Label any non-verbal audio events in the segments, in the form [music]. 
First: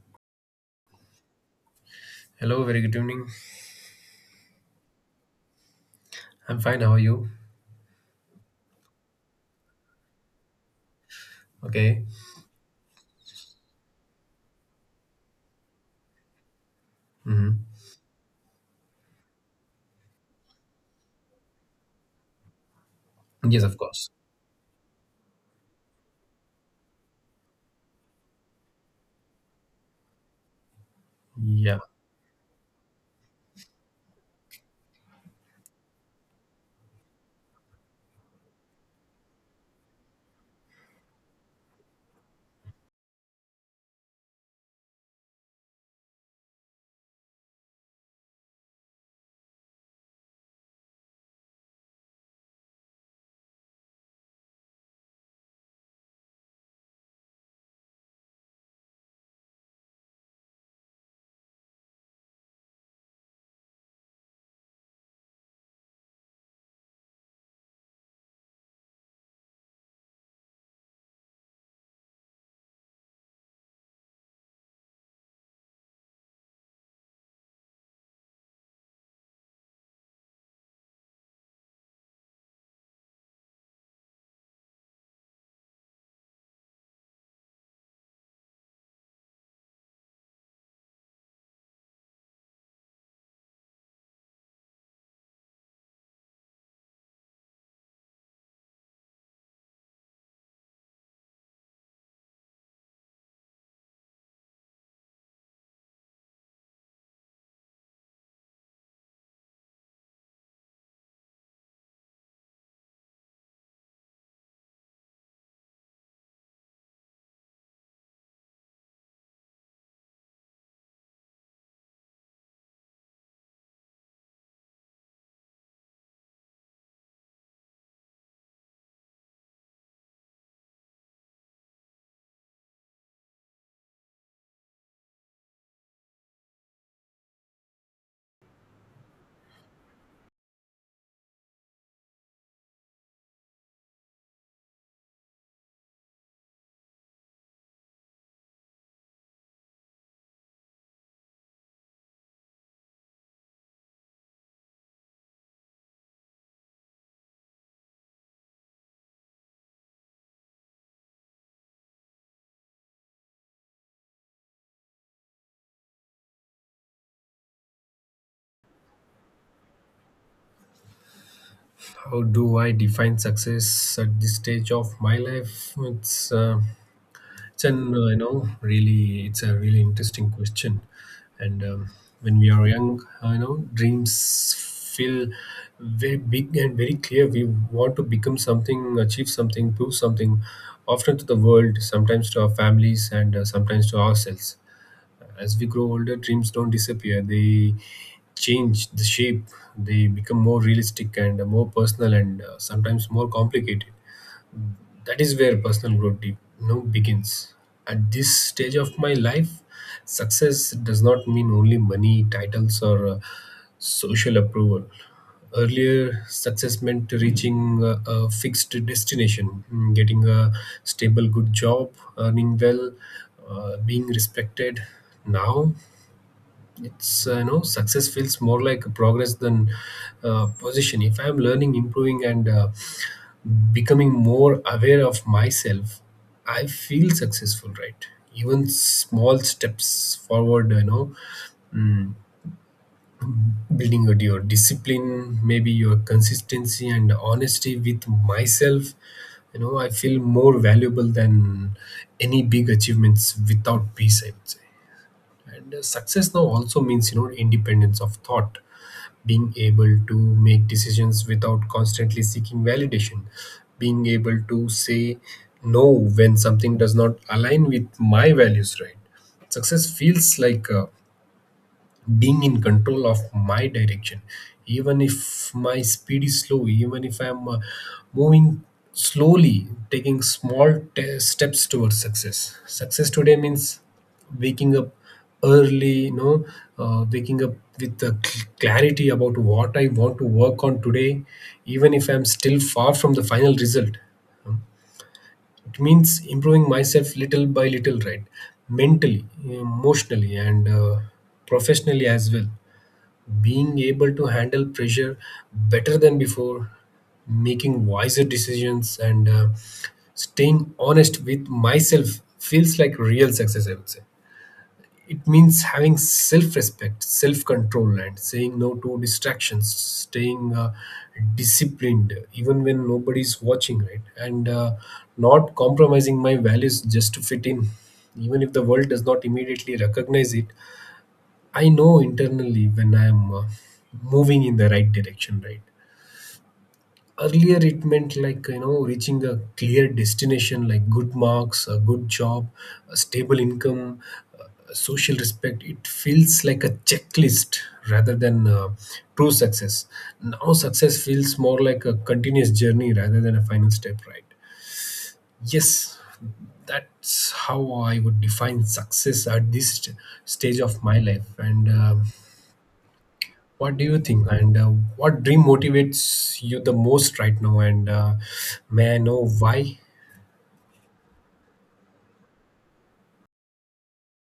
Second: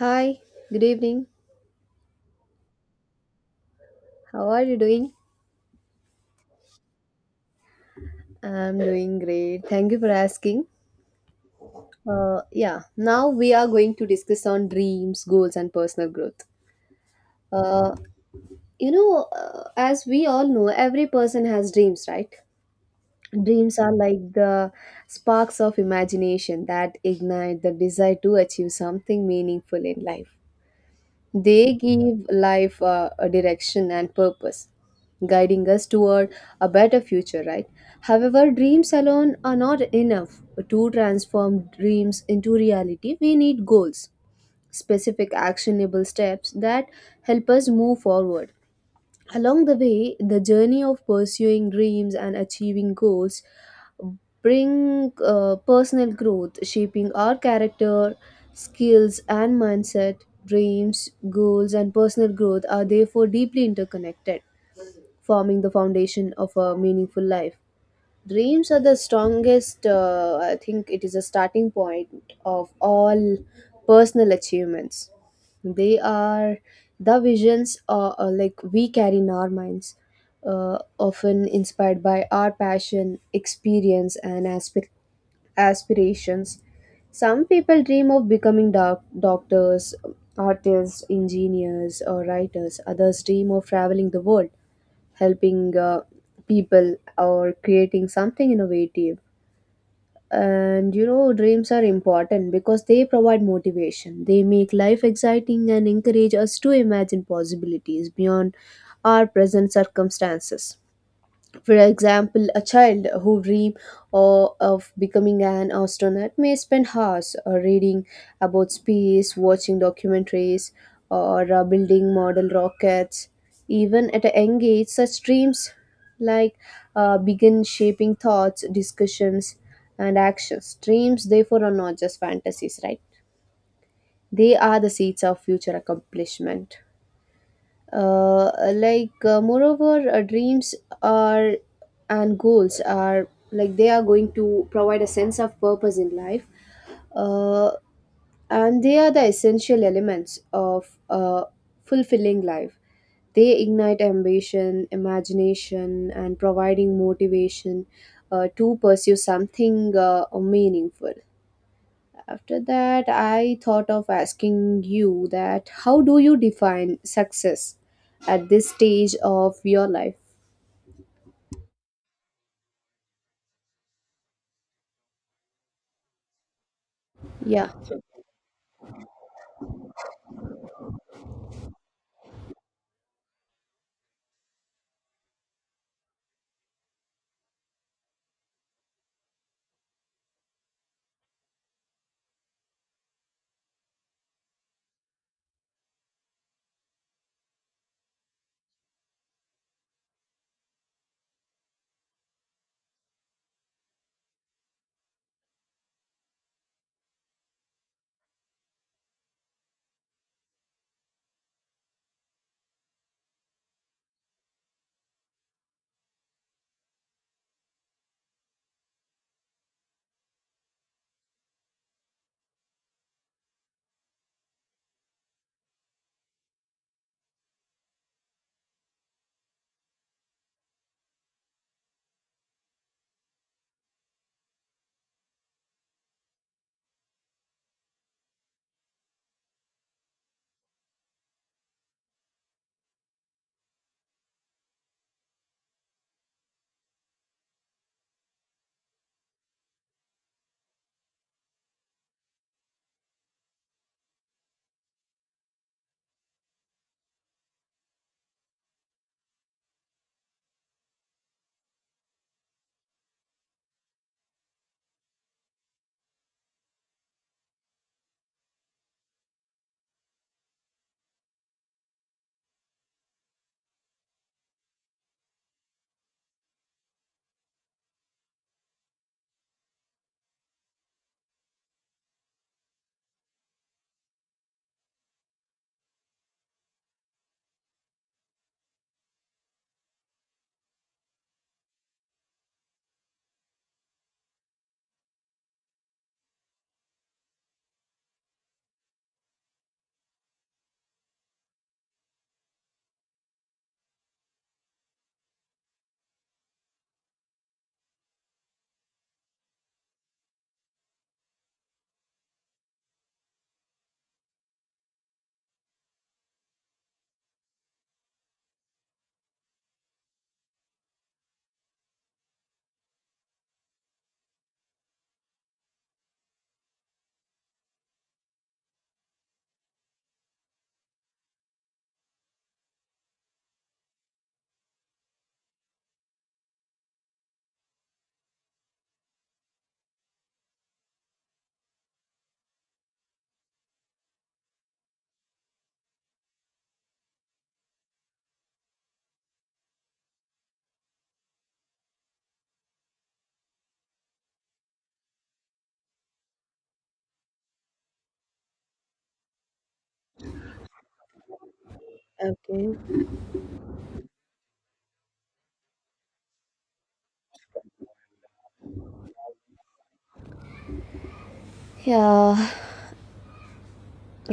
Hi, good evening. Hello, very good evening. How are you doing? I'm fine. How are you? I'm doing great. Thank you for asking. Okay. Yeah, now we are going to discuss on dreams, goals, and personal growth. hmm Uh, as we all know, every person has dreams, right? Yes, Dreams of are course. like the sparks of imagination that ignite the desire to achieve something meaningful in life. They Yeah. give life a direction and purpose, guiding us toward a better future, right? However, dreams alone are not enough. To transform dreams into reality, we need goals, specific actionable steps that help us move forward. Along the way, the journey of pursuing dreams and achieving goals bring personal growth, shaping our character, skills, and mindset. Dreams, goals, and personal growth are therefore deeply interconnected, forming the foundation of a meaningful life. Dreams are the strongest. I think it is a starting point of all personal achievements. They are the visions like we carry in our minds, often inspired by our passion, experience, and aspirations. Some people dream of becoming doctors, artists, engineers, or writers. Others dream of traveling the world, helping people, or creating something innovative. And you know Dreams are important because they provide motivation. They make life exciting and encourage us to imagine possibilities beyond our present circumstances. For example, a child who dream or of becoming an astronaut may spend hours reading about space, watching documentaries, or building model rockets. Even at a young age, such dreams, like, begin shaping thoughts, discussions, and actions. Dreams, therefore, are not just fantasies, right? They are the seeds of future accomplishment. Like, moreover, dreams are and goals are like they are going to provide a sense of purpose in life, uh, and they are the essential elements of a fulfilling life. They ignite ambition, imagination, and providing motivation to pursue something meaningful. After that, I thought of asking you that how do you define success at this stage of your life? How do I define success at this stage of my life? It's Yeah. an you know really it's a really interesting question. And When we are young, dreams feel very big and very clear. We want to become something, achieve something, prove something, often to the world, sometimes to our families, and sometimes to ourselves. As we grow older, dreams don't disappear. They change the shape. They become more realistic and more personal and sometimes more complicated. That is where personal growth begins. At this stage of my life, success does not mean only money, titles, or social approval. Earlier, success meant reaching a fixed destination, getting a stable, good job, earning well, being respected. Now, it's you know success feels more like progress than position. If I'm learning, improving and becoming more aware of myself, I feel successful, right? Even small steps forward, you know, mm, building your discipline, maybe your consistency and honesty with myself, you know, I feel more valuable than any big achievements without peace, I would say. And success now also means, you know, independence of thought, being able to make decisions without constantly seeking validation, being able to say no when something does not align with my values, right? Success feels like a being in control of my direction, even if my speed is slow, even if I'm moving slowly, taking small steps towards success. Success today means waking up early, you know, waking up with the clarity about what I want to work on today, even if I'm still far from the final result. It means improving myself little by little, right? Mentally, emotionally and professionally as well, being able to handle pressure better than before, making wiser decisions and staying honest with myself feels like real success, I would say. It means having self respect, self control, and saying no to distractions, staying disciplined even when nobody's watching, right? And not compromising my values just to fit in, even if the world does not immediately recognize it. I know internally when I'm moving in the right direction, right? Earlier it meant, like, you know, reaching a clear destination, like good marks, a good job, a stable income, uh, social respect. It feels like a checklist rather than true success. Now success feels more like a continuous journey rather than a final step, right? Yes, that's how I would define success at this stage of my life. And Okay. what do you think, and what dream motivates you the most right now? And may I know why? Yeah,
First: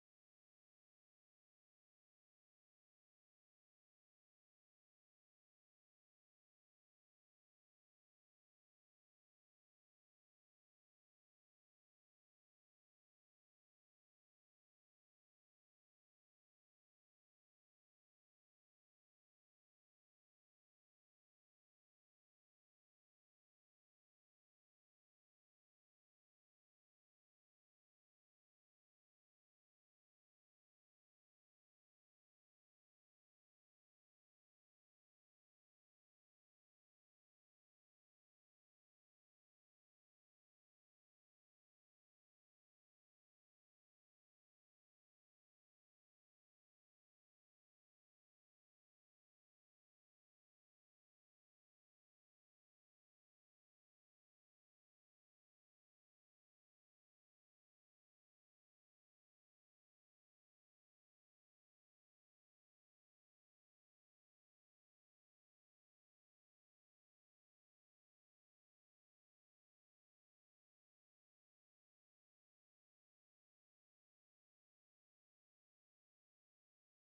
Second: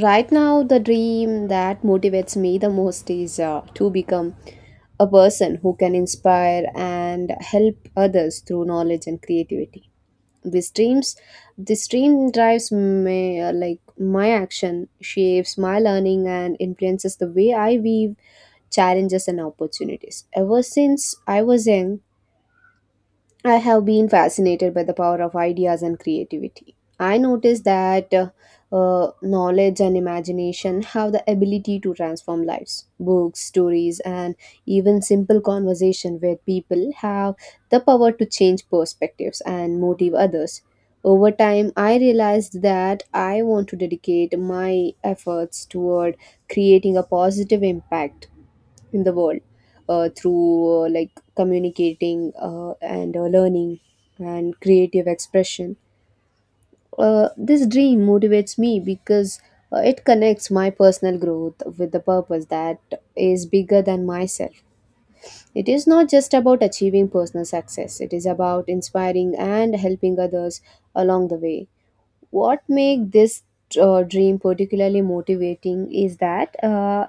right now the dream that motivates me the most is to become a person who can inspire and help others through knowledge and creativity. This dreams, this dream drives my like my action, shapes my learning, and influences the way I weave challenges and opportunities. Ever since I was young, I have been fascinated by the power of ideas and creativity. I noticed that knowledge and imagination have the ability to transform lives. Books, stories, and even simple conversation with people have the power to change perspectives and motive others. Over time, I realized that I want to dedicate my efforts toward creating a positive impact in the world, through, like, communicating and learning and creative expression. This dream motivates me because it connects my personal growth with the purpose that is bigger than myself. It is not just about achieving personal success, it is about inspiring and helping others along the way. What makes this dream particularly motivating is that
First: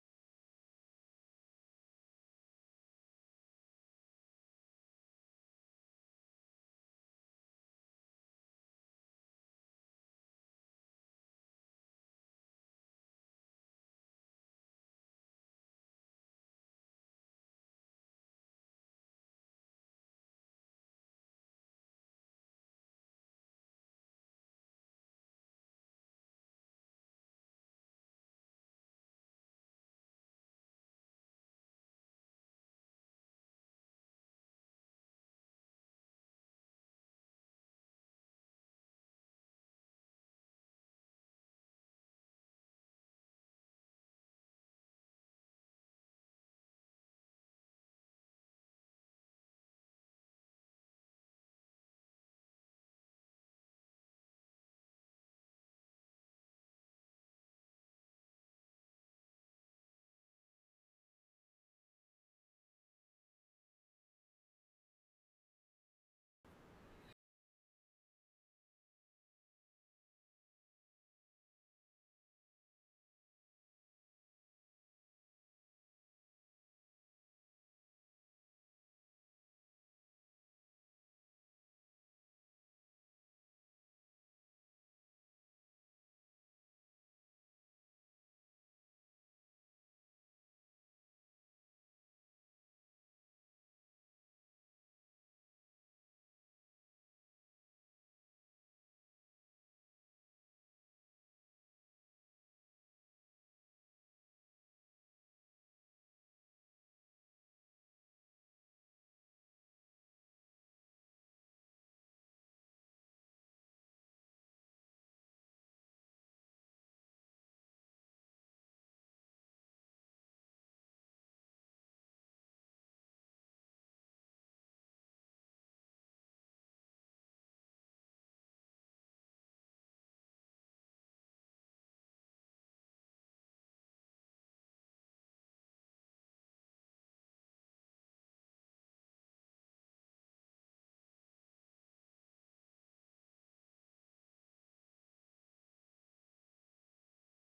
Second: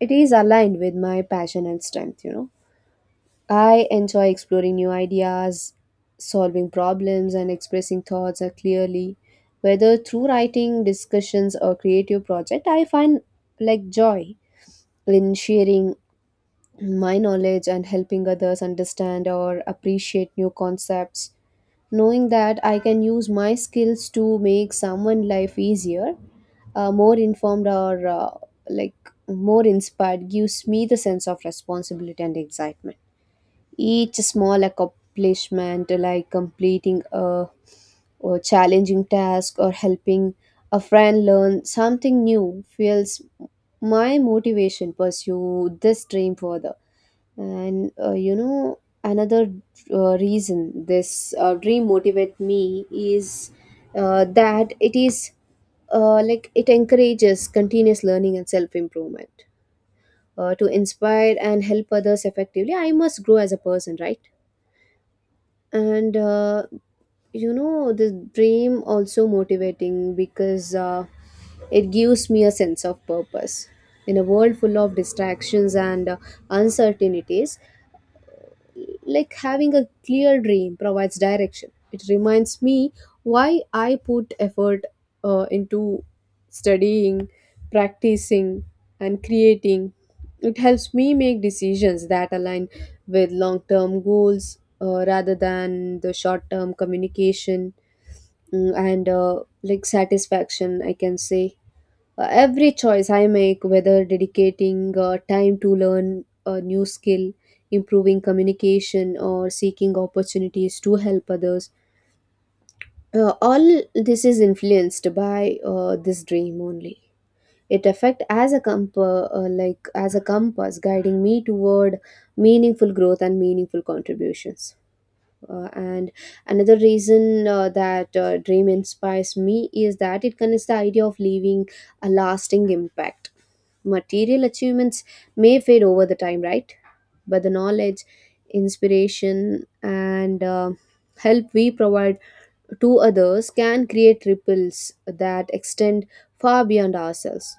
it is aligned with my passion and strength. I enjoy exploring new ideas, solving problems, and expressing thoughts clearly. Whether through writing, discussions, or creative project, I find, like, joy in sharing my knowledge and helping others understand or appreciate new concepts. Knowing that I can use my skills to make someone's life easier, more informed, or like, more inspired gives me the sense of responsibility and excitement. Each small accomplishment, like completing a challenging task or helping a friend learn something new, fuels my motivation pursue this dream further. And uh, you know, another reason this dream motivate me is that it is like it encourages continuous learning and self improvement, to inspire and help others effectively. I must grow as a person, right? and you know This dream also motivating because it gives me a sense of purpose in a world full of distractions and uncertainties. Like, having a clear dream provides direction. It reminds me why I put effort into studying, practicing, and creating. It helps me make decisions that align with long term goals, rather than the short term communication and like satisfaction, I can say. Every choice I make, whether dedicating time to learn a new skill, improving communication, or seeking opportunities to help others, all this is influenced by this dream only. It affect as a like as a compass, guiding me toward meaningful growth and meaningful contributions. And another reason that dream inspires me is that it connects the idea of leaving a lasting impact. Material achievements may fade over the time, right? But the knowledge, inspiration, and help we provide to others can create ripples that extend far beyond ourselves.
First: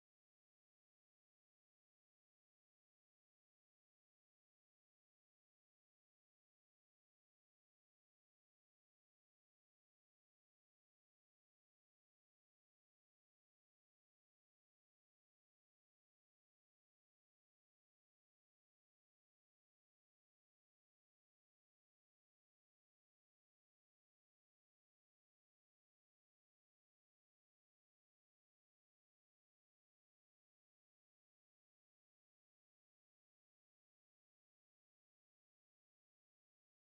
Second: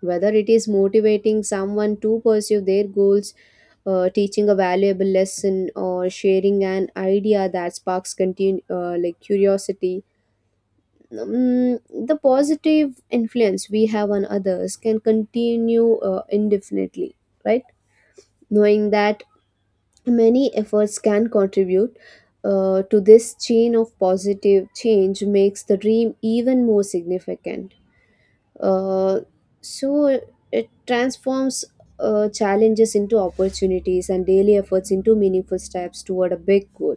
Whether it is motivating someone to pursue their goals, teaching a valuable lesson, or sharing an idea that sparks like, curiosity. Mm, the positive influence we have on others can continue indefinitely, right? Knowing that many efforts can contribute to this chain of positive change makes the dream even more significant. uh, so it transforms challenges into opportunities and daily efforts into meaningful steps toward a big goal.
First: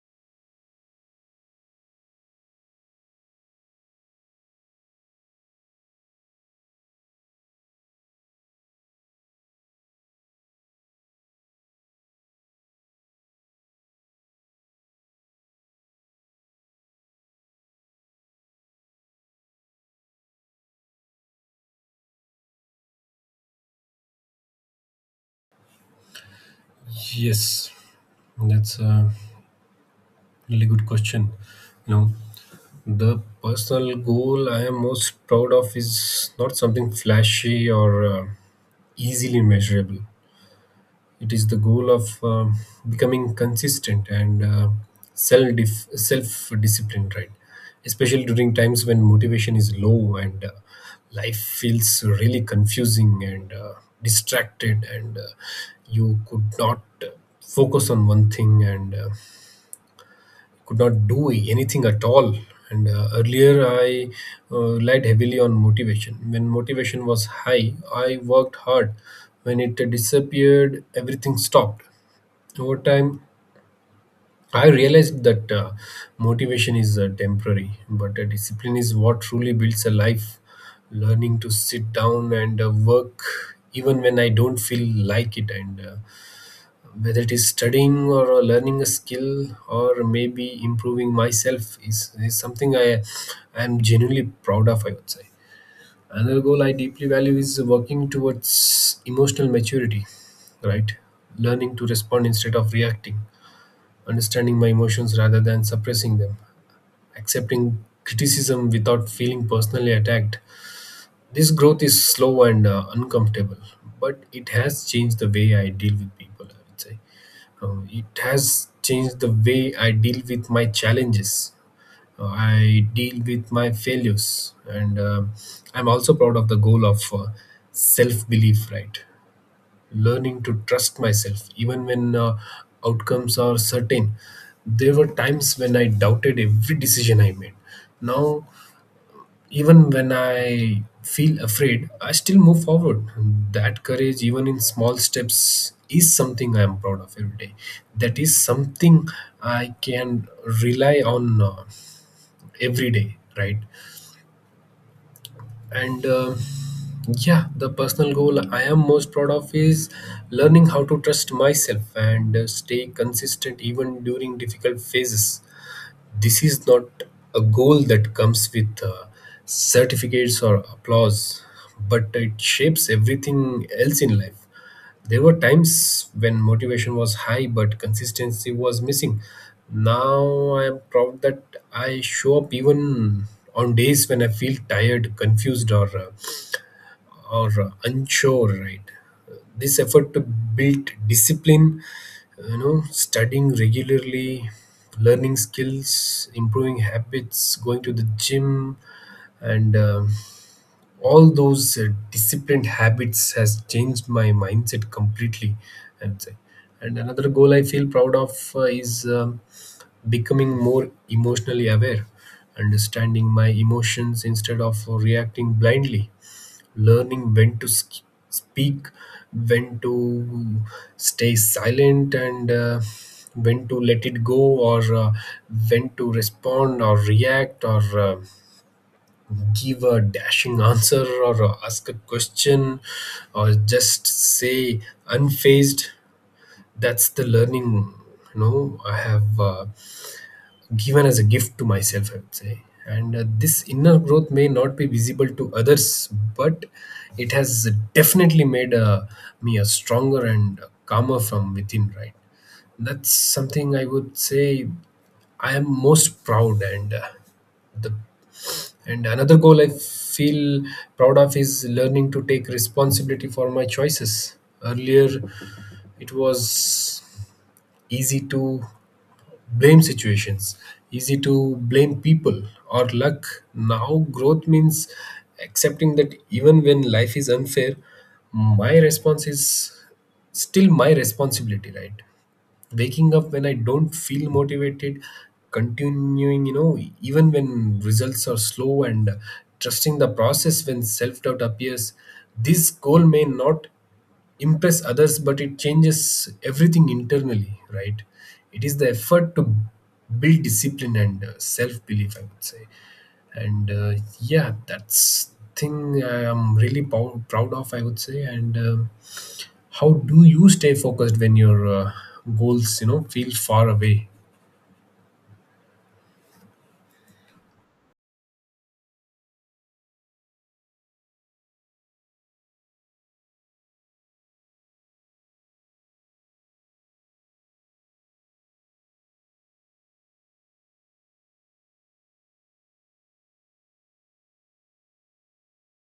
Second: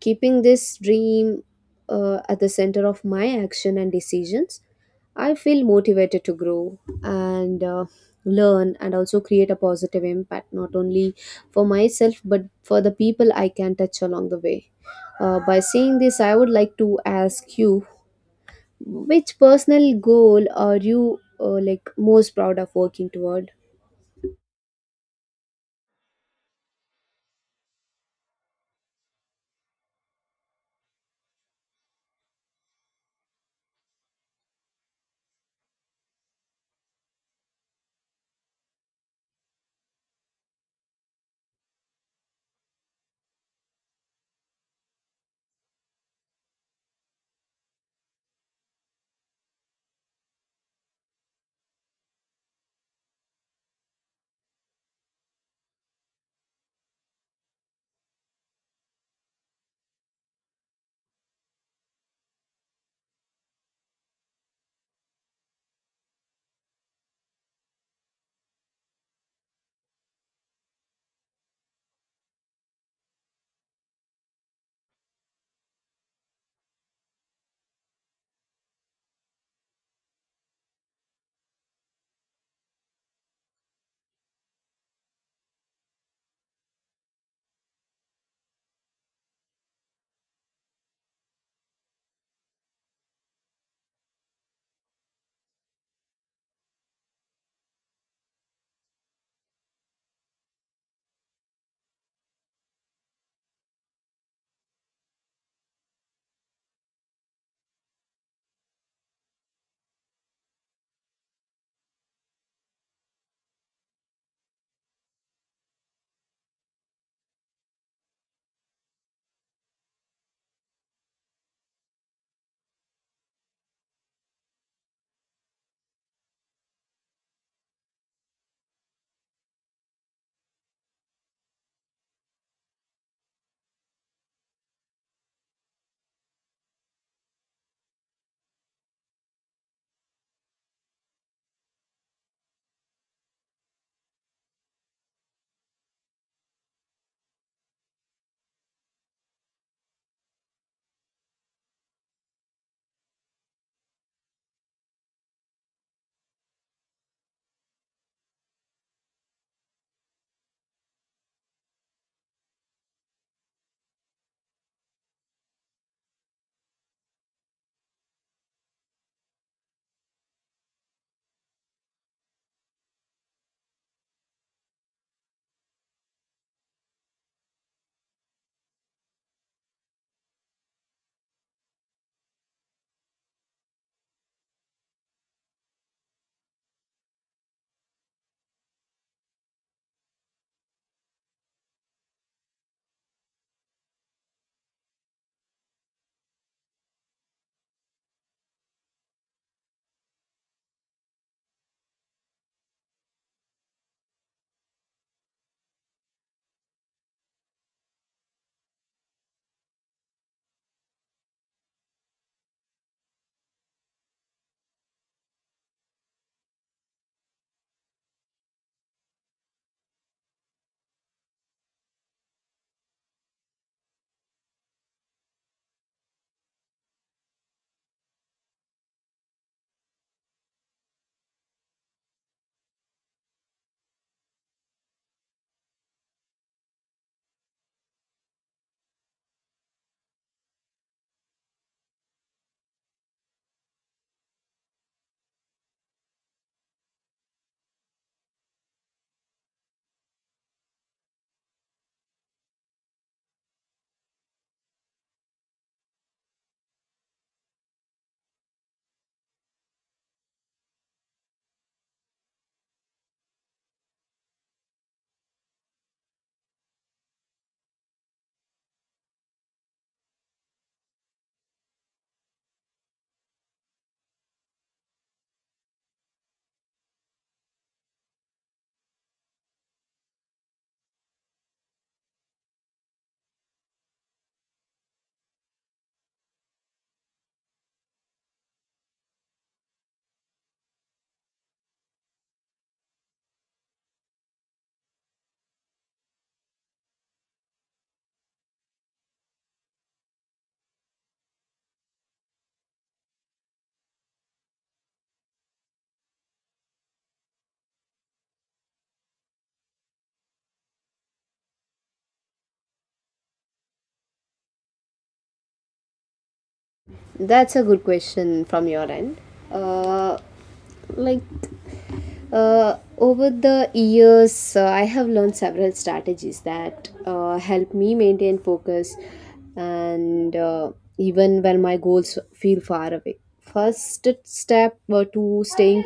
Keeping this dream at the center of my action and decisions, I feel motivated to grow and learn and also create a positive impact not only for myself but for the people I can touch along the way. By saying this, I would like to ask you which personal goal are you like most proud of working toward? Yes, that's a really good question. You know, the personal goal I am most proud of is not something flashy or easily measurable. It is the goal of becoming consistent and self self disciplined, right? Especially during times when motivation is low and life feels really confusing and distracted and you could not focus on one thing and could not do anything at all. And earlier I relied heavily on motivation. When motivation was high, I worked hard. When it disappeared, everything stopped. Over time, I realized that motivation is temporary, but discipline is what truly builds a life. Learning to sit down and work even when I don't feel like it, and whether it is studying or learning a skill or maybe improving myself, is something I am genuinely proud of, I would say. Another goal I deeply value is working towards emotional maturity, right? Learning to respond instead of reacting, understanding my emotions rather than suppressing them, accepting criticism without feeling personally attacked. This growth is slow and uncomfortable, but it has changed the way I deal with people, I would say. It has changed the way I deal with my challenges. I deal with my failures, and I'm also proud of the goal of self belief, right? Learning to trust myself even when outcomes are certain. There were times when I doubted every decision I made. Now, even when I feel afraid, I still move forward. That courage, even in small steps, is something I am proud of every day. That is something I can rely on every day, right? And yeah, the personal goal I am most proud of is learning how to trust myself and stay consistent even during difficult phases. This is not a goal that comes with certificates or applause, but it shapes everything else in life. There were times when motivation was high, but consistency was missing. Now I am proud that I show up even on days when I feel tired, confused, or unsure, right? This effort to build discipline, you know, studying regularly, learning skills, improving habits, going to the gym, and all those disciplined habits has changed my mindset completely. And and another goal I feel proud of is becoming more emotionally aware, understanding my emotions instead of reacting blindly, learning when to speak, when to stay silent and when to let it go or when to respond or react or give a dashing answer or ask a question or just say unfazed. That's the learning, you know, I have given as a gift to myself, I would say. And this inner growth may not be visible to others, but it has definitely made me a stronger and calmer from within, right? That's something I would say I am most proud and the and another goal I feel proud of is learning to take responsibility for my choices. Earlier, it was easy to blame situations. Easy to blame people or luck. Now, growth means accepting that even when life is unfair, my response is still my responsibility, right? Waking up when I don't feel motivated, continuing, you know, even when results are slow, and trusting the process when self doubt appears. This goal may not impress others, but it changes everything internally, right? It is the effort to build discipline and self belief, I would say. And yeah, that's thing I am really proud of, I would say. And how do you stay focused when your goals, you know, feel far away? That's a good question from your end. Uh, like, over the years, I have learned several strategies that help me maintain focus and, even when my goals feel far away. First step to staying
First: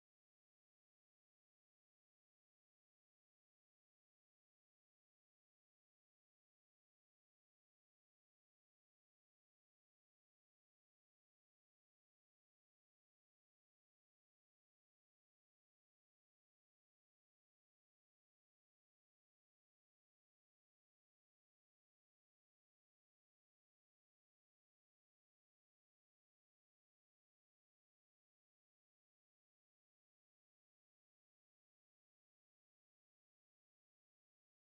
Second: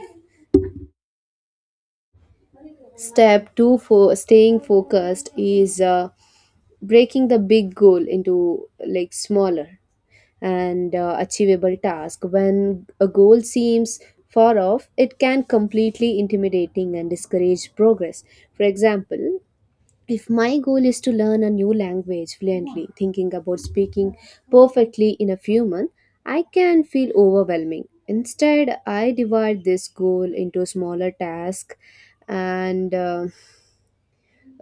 step to for staying focused is breaking the big goal into like smaller and achievable task. When a goal seems far off, it can completely intimidating and discourage progress. For example, if my goal is to learn a new language fluently, thinking about speaking perfectly in a few months, I can feel overwhelming. Instead, I divide this goal into smaller tasks and, uh,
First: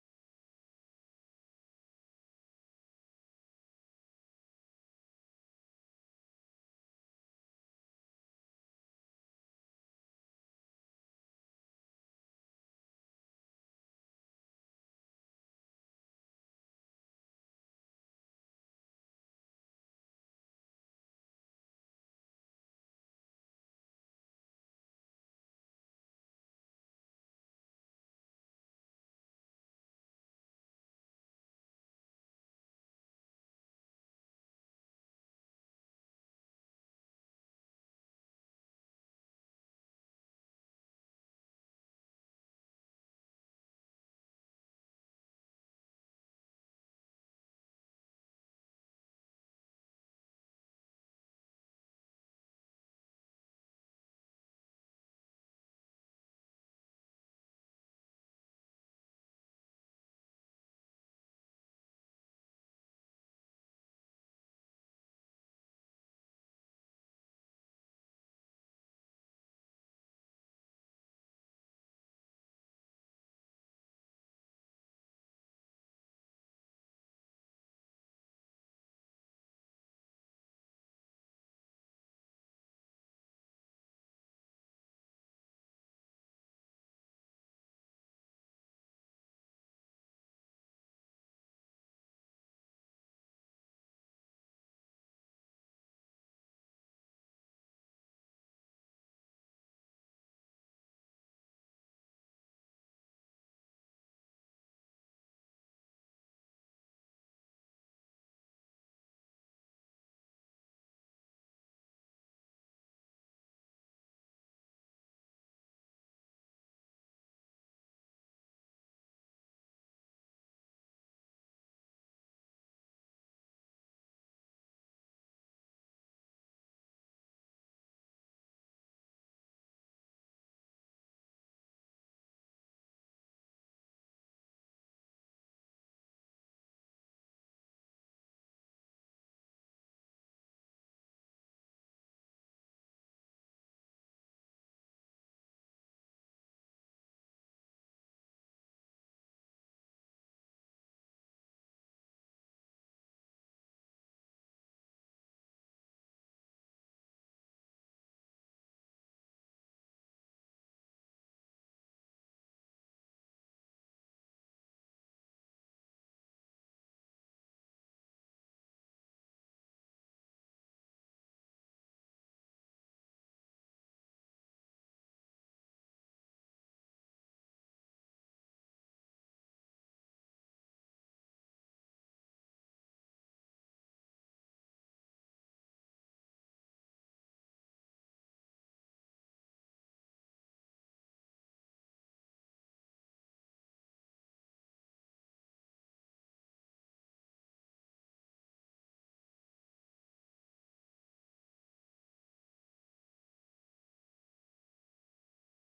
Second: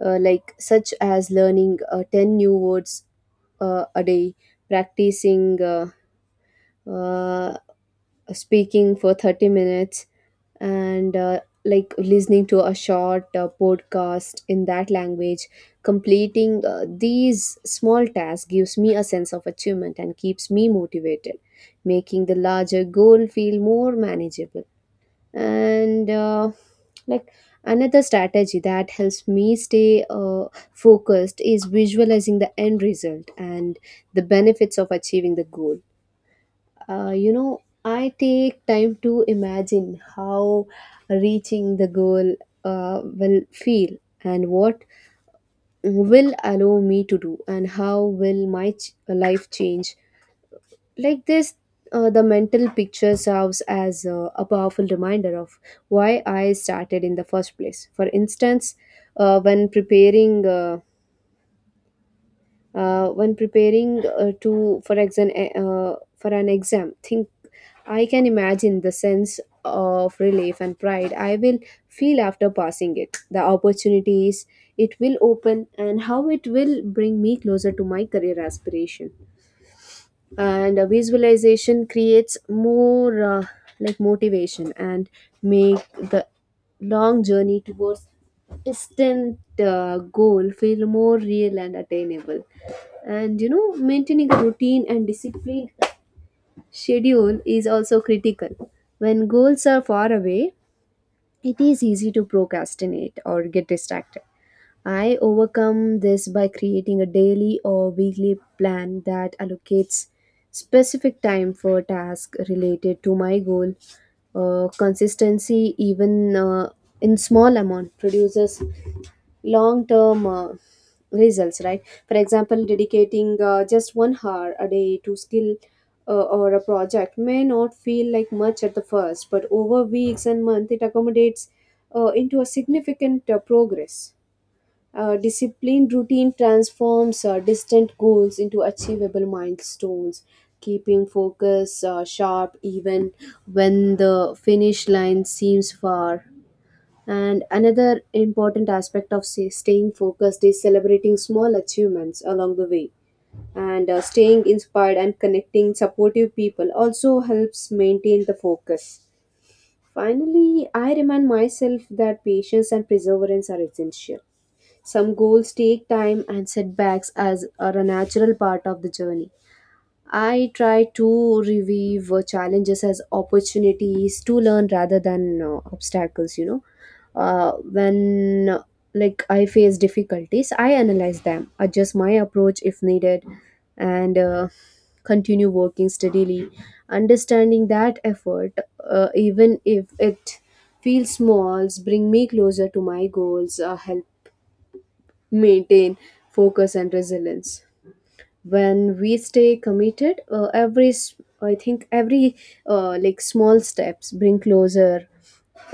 uh, like, such as learning 10 new words a day, practicing, uh, speaking for 30 minutes and, like, listening to a short podcast in that language, completing these small tasks gives me a sense of achievement and keeps me motivated, making the larger goal feel more manageable. And, like, another strategy that helps me stay focused is visualizing the end result and the benefits of achieving the goal. I take time to imagine how reaching the goal will feel and what will allow me to do and how will my life change. Like this, the mental picture serves as a powerful reminder of why I started in the first place. For instance, uh, when preparing uh, when preparing to for exam uh, for an exam, think I can imagine the sense of relief and pride I will feel after passing it, the opportunities it will open, and how it will bring me closer to my career aspiration. And a visualization creates more like motivation and make the long journey towards distant goal feel more real and attainable. And you know Maintaining a routine and discipline schedule is also critical. When goals are far away, it is easy to procrastinate or get distracted. I overcome this by creating a daily or weekly plan that allocates specific time for tasks related to my goal. Consistency, even in small amount, produces long-term results. Right? For example, dedicating just 1 hour a day to skill or a project may not feel like much at the first, but over weeks and months, it accommodates into a significant progress. Disciplined routine transforms distant goals into achievable milestones, keeping focus sharp even when the finish line seems far. And another important aspect of, say, staying focused is celebrating small achievements along the way. And staying inspired and connecting supportive people also helps maintain the focus. Finally, I remind myself that patience and perseverance are essential. Some goals take time and setbacks as are a natural part of the journey. I try to review challenges as opportunities to learn rather than obstacles. When I face difficulties, I analyze them, adjust my approach if needed, and continue working steadily, understanding that effort, even if it feels small, bring me closer to my goals, help maintain focus and resilience when we stay committed every s- I think every like small steps bring closer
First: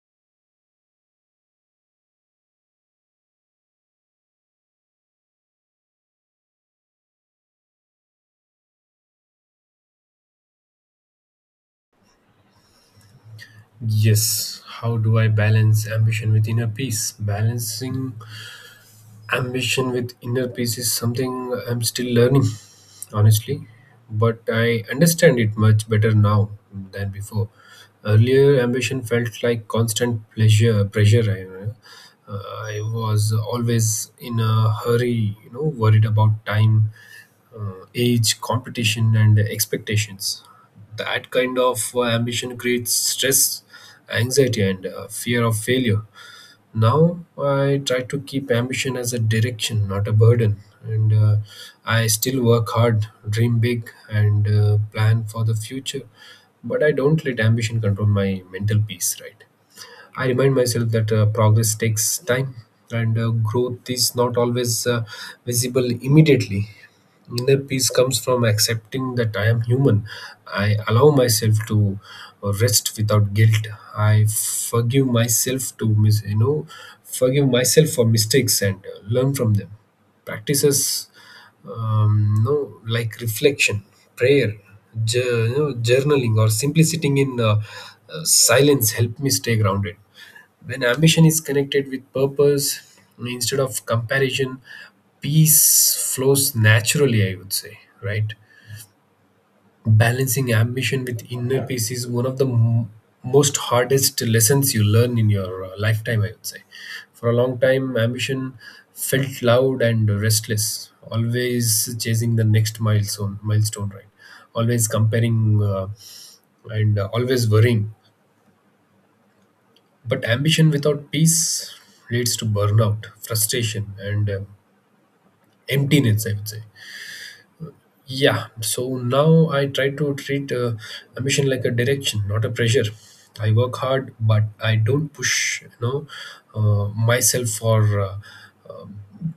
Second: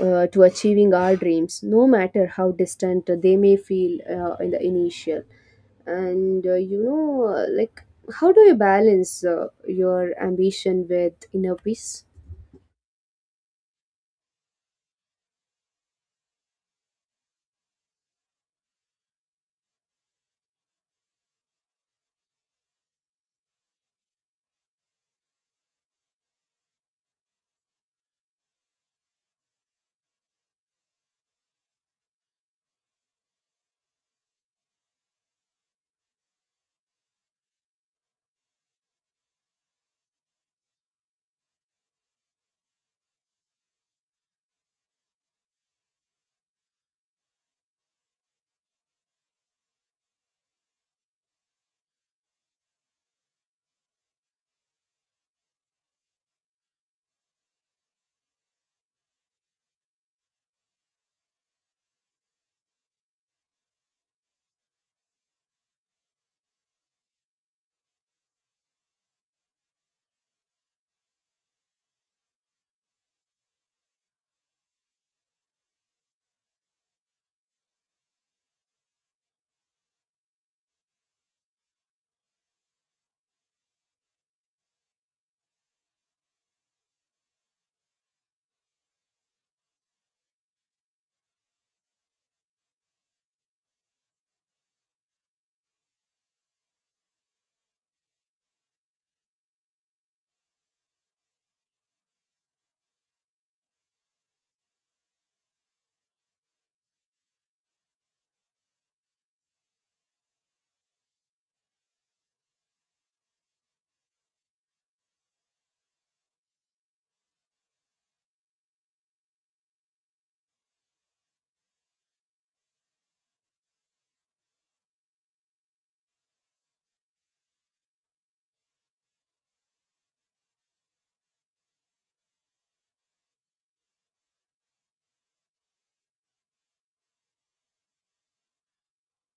to achieving our dreams, no matter how distant they may feel in the initial. And uh, you know uh, like how do you balance your ambition with inner peace? Yes, how do I balance ambition with inner peace? Balancing ambition with inner peace is something I'm still learning, honestly, but I understand it much better now than before. Earlier, ambition felt like constant pleasure pressure. I was always in a hurry, you know, worried about time, age, competition, and expectations. That kind of ambition creates stress, anxiety, and fear of failure. Now, I try to keep ambition as a direction, not a burden. And I still work hard, dream big, and plan for the future. But I don't let ambition control my mental peace, right? I remind myself that progress takes time and growth is not always visible immediately. Inner peace comes from accepting that I am human. I allow myself to rest without guilt. I forgive myself to forgive myself for mistakes and learn from them. Practices no like reflection, prayer, journaling or simply sitting in silence help me stay grounded. When ambition is connected with purpose instead of comparison, peace flows naturally, I would say, right? Balancing ambition with inner peace is one of the most hardest lessons you learn in your lifetime, I would say. For a long time, ambition felt loud and restless, always chasing the next milestone, right? Always comparing and always worrying. But ambition without peace leads to burnout, frustration, and emptiness, I would say. Yeah, so now I try to treat ambition like a direction, not a pressure. I work hard, but I don't push, you know, myself for uh,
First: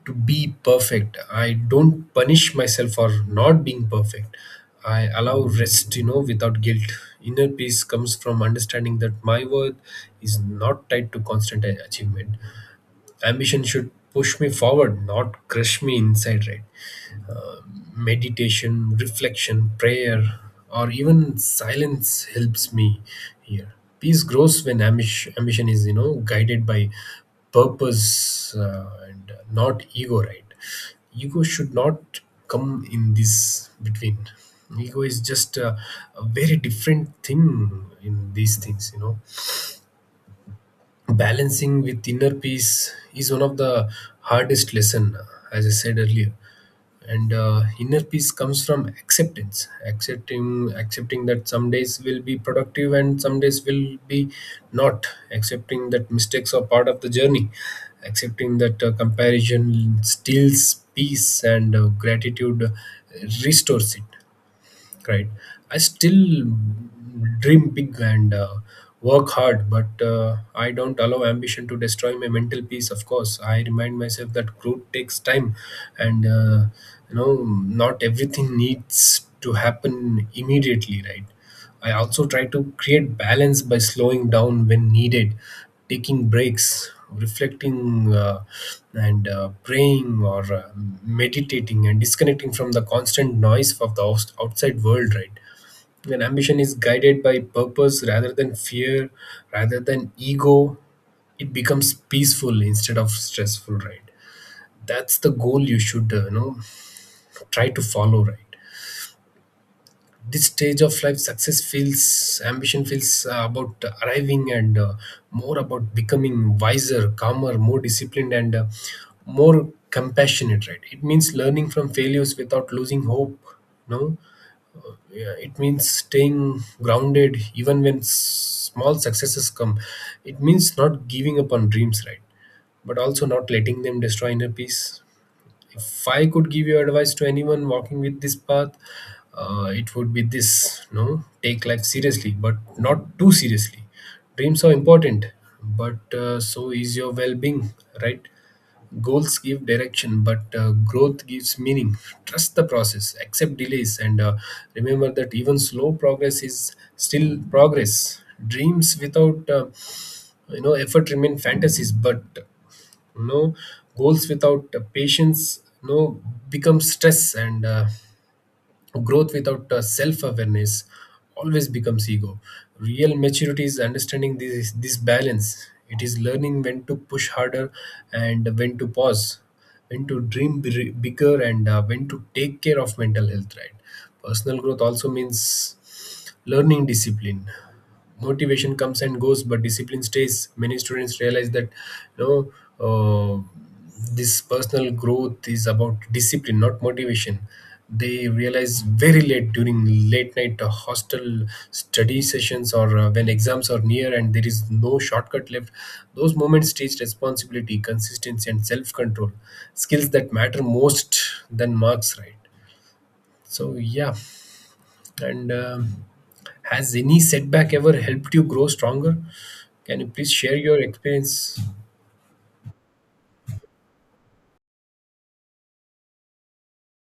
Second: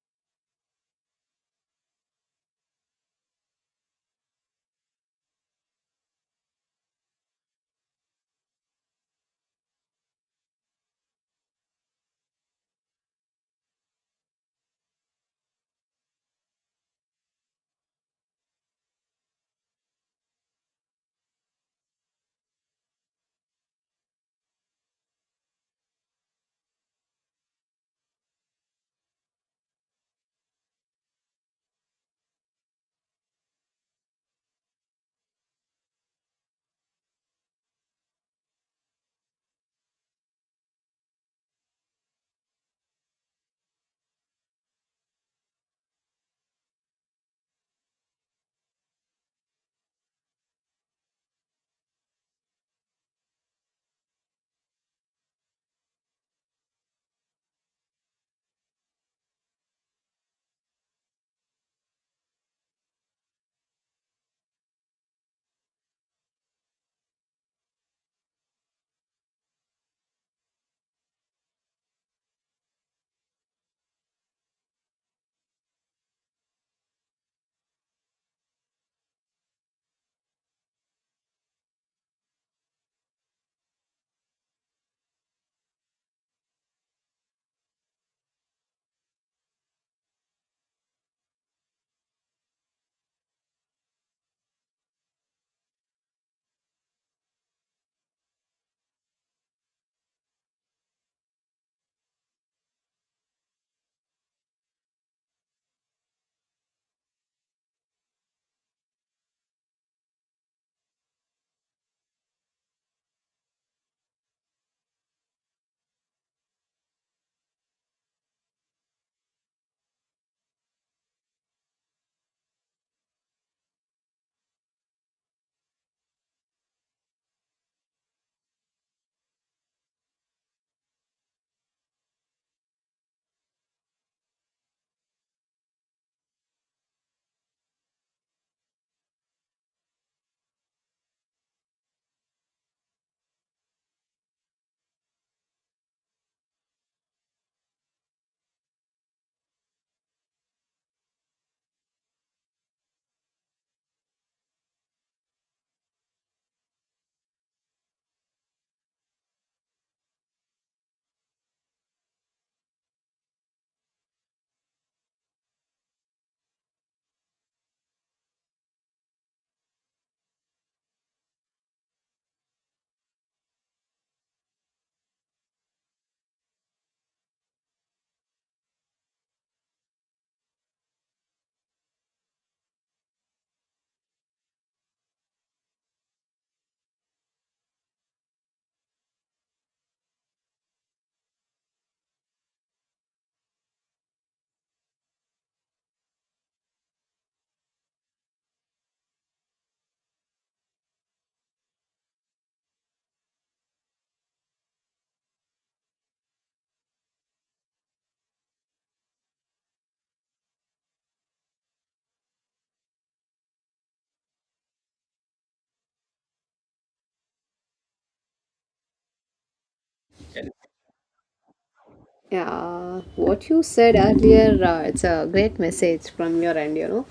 to be perfect. I don't punish myself for not being perfect. I allow rest, you know, without guilt. Inner peace comes from understanding that my worth is not tied to constant achievement. Ambition should push me forward, not crush me inside, right? Meditation, reflection, prayer, or even silence helps me here. Peace grows when ambition is, you know, guided by purpose and not ego, right? Ego should not come in this between. Ego is just a very different thing in these things, you know. Balancing with inner peace is one of the hardest lesson, as I said earlier. And inner peace comes from acceptance, accepting that some days will be productive and some days will be not, accepting that mistakes are part of the journey, accepting that comparison steals peace and gratitude restores it, right? I still dream big and work hard, but I don't allow ambition to destroy my mental peace. Of course, I remind myself that growth takes time and you know, not everything needs to happen immediately, right? I also try to create balance by slowing down when needed, taking breaks, reflecting, and praying or meditating and disconnecting from the constant noise of the outside world, right? When ambition is guided by purpose rather than fear, rather than ego, it becomes peaceful instead of stressful, right? That's the goal you should, you know, try to follow, right? This stage of life success feels ambition feels about arriving and more about becoming wiser, calmer, more disciplined and more compassionate, right? It means learning from failures without losing hope. No, yeah, it means staying grounded even when small successes come. It means not giving up on dreams, right? But also not letting them destroy inner peace. If I could give you advice to anyone walking with this path, it would be this: no, take life seriously, but not too seriously. Dreams are important, but so is your well-being, right? Goals give direction, but growth gives meaning. Trust the process, accept delays, and remember that even slow progress is still progress. Dreams without effort remain fantasies, but no, goals without patience no becomes stress and growth without self-awareness always becomes ego. Real maturity is understanding this balance. It is learning when to push harder and when to pause, when to dream bigger and when to take care of mental health, right? Personal growth also means learning discipline. Motivation comes and goes, but discipline stays. Many students realize that, you know, uh, this personal growth is about discipline, not motivation. They realize very late during late night hostel study sessions or when exams are near and there is no shortcut left. Those moments teach responsibility, consistency and self control, skills that matter most than marks, right? So yeah, and has any setback ever helped you grow stronger? Can you please share your experience? Yeah, what you said earlier, it's a great message from your end, you know.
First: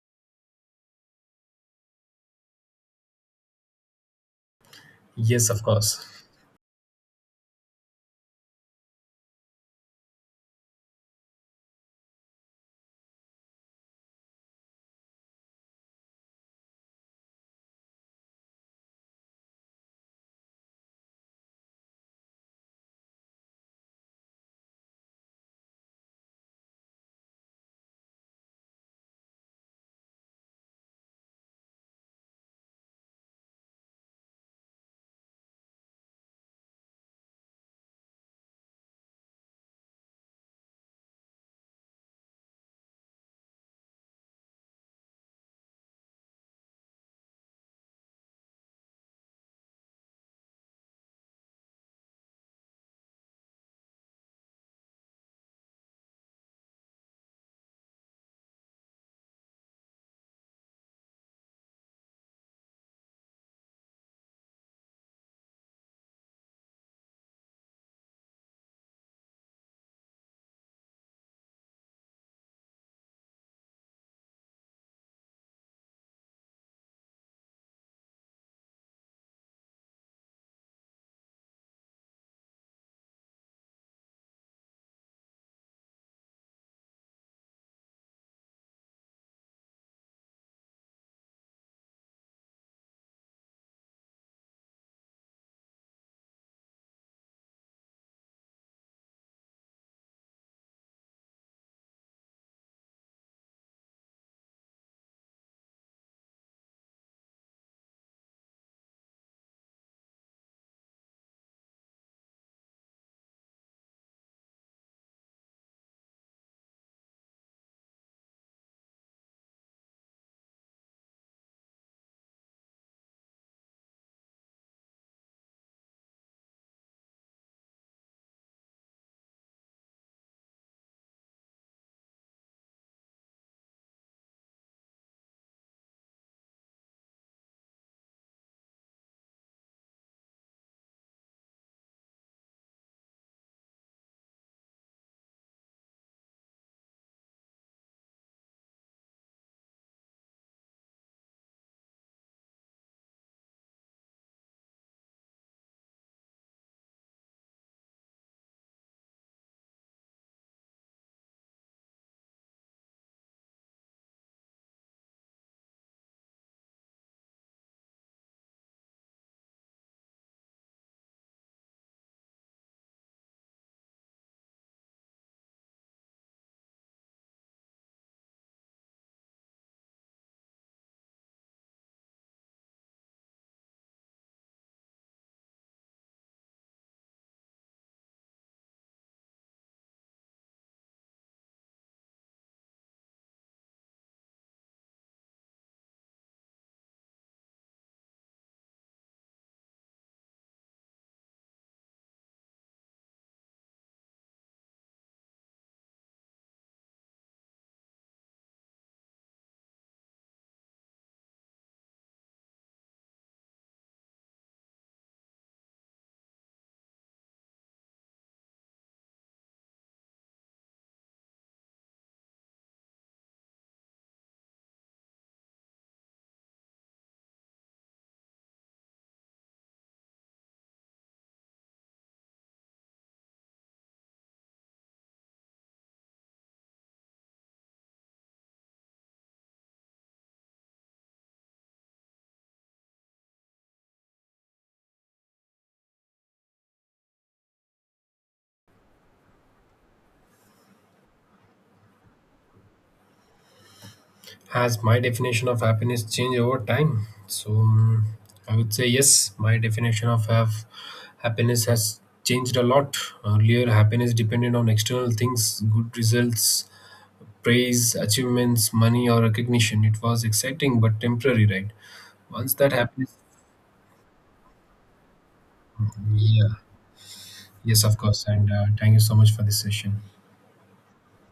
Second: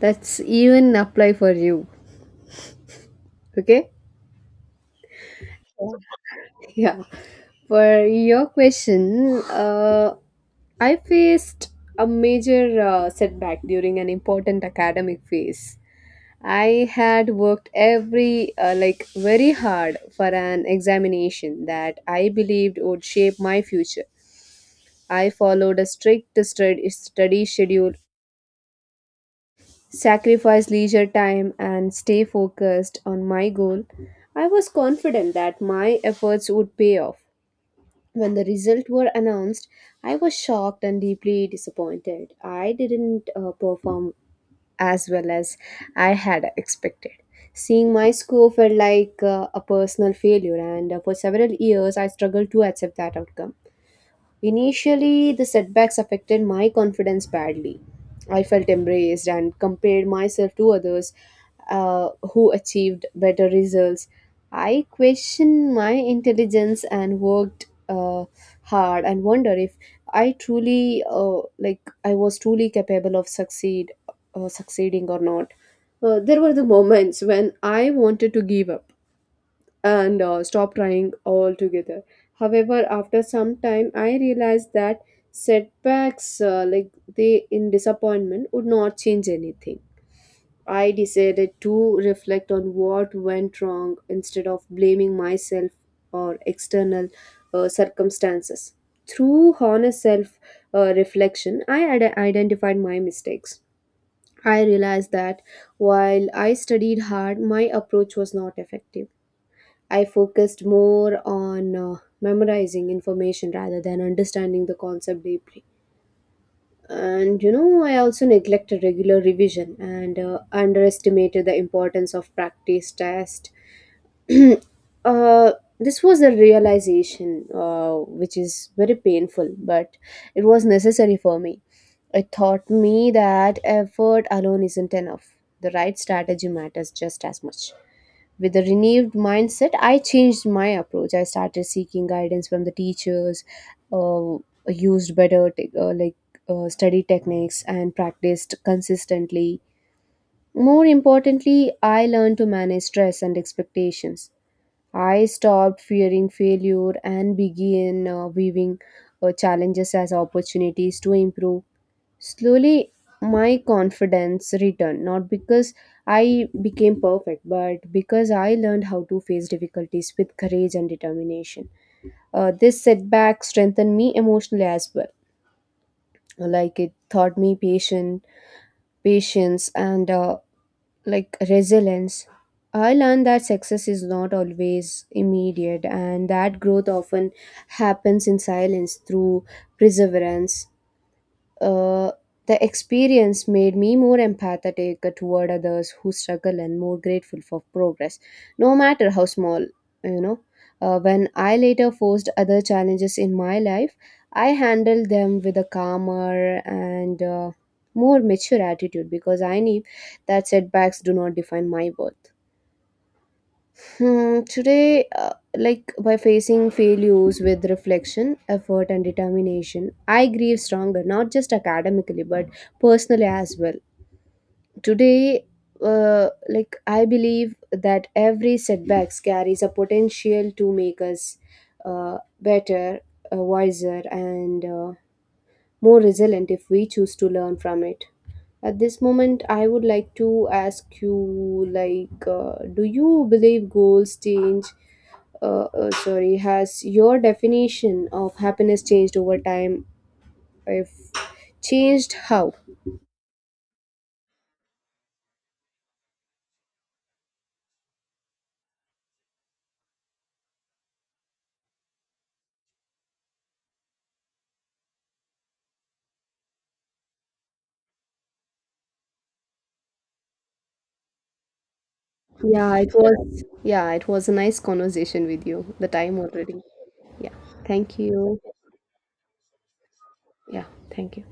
That's even apply for you. Okay. Yes, of course. Yeah. For your question, I faced a major setback during an important academic phase. I had worked every, very hard for an examination that I believed would shape my future. I followed a strict study schedule, sacrificed leisure time, and stay focused on my goal. I was confident that my efforts would pay off. When the results were announced, I was shocked and deeply disappointed. I didn't perform as well as I had expected. Seeing my score felt like a personal failure, and for several years, I struggled to accept that outcome. Initially, the setbacks affected my confidence badly. I felt embraced and compared myself to others who achieved better results. I questioned my intelligence and worked hard and wonder if I was truly capable of succeeding or not. There were the moments when I wanted to give up and stop trying altogether. However, after some time, I realized that setbacks, they in disappointment, would not change anything. I decided to reflect on what went wrong instead of blaming myself or external circumstances. Through honest self reflection, identified my mistakes. I realized that while I studied hard, my approach was not effective. I focused more on memorizing information rather than understanding the concept deeply. And you know, I also neglected regular revision and underestimated the importance of practice test. [clears throat] uh, this was a realization which is very painful, but it was necessary for me. It taught me that effort alone isn't enough. The right strategy matters just as much. With a renewed mindset, I changed my approach. I started seeking guidance from the teachers, uh, used better study techniques and practiced consistently. More importantly, I learned to manage stress and expectations. I stopped fearing failure and began viewing challenges as opportunities to improve. Slowly, my confidence returned, not because I became perfect, but because I learned how to face difficulties with courage and determination. This setback strengthened me emotionally as well. Like it taught me patience, and resilience. I learned that success is not always immediate, and that growth often happens in silence through perseverance. Uh, the experience made me more empathetic toward others who struggle and more grateful for progress, no matter how small, you know. When I later faced other challenges in my life, I handled them with a calmer and more mature attitude because I knew that setbacks do not define my worth. Hmm, today, by facing failures with reflection, effort, and determination, I grieve stronger, not just academically, but personally as well. Today, I believe that every setbacks carries a potential to make us better, wiser, and more resilient if we choose to learn from it. At this moment, I would like to ask you, do you believe goals change? Sorry, has your definition of happiness changed over time? If changed, how? Has my definition of happiness changed over time? So I would say yes, my definition of happiness has changed a lot. Earlier, happiness depended on external things, good results, praise, achievements, money, or recognition. It was exciting but temporary, right? Once that Yeah, it happens, was. Yeah, it was a nice conversation with you. The time yeah, already. Yeah. yes, Thank of course. you. And thank you so much for this session. Yeah. Thank you.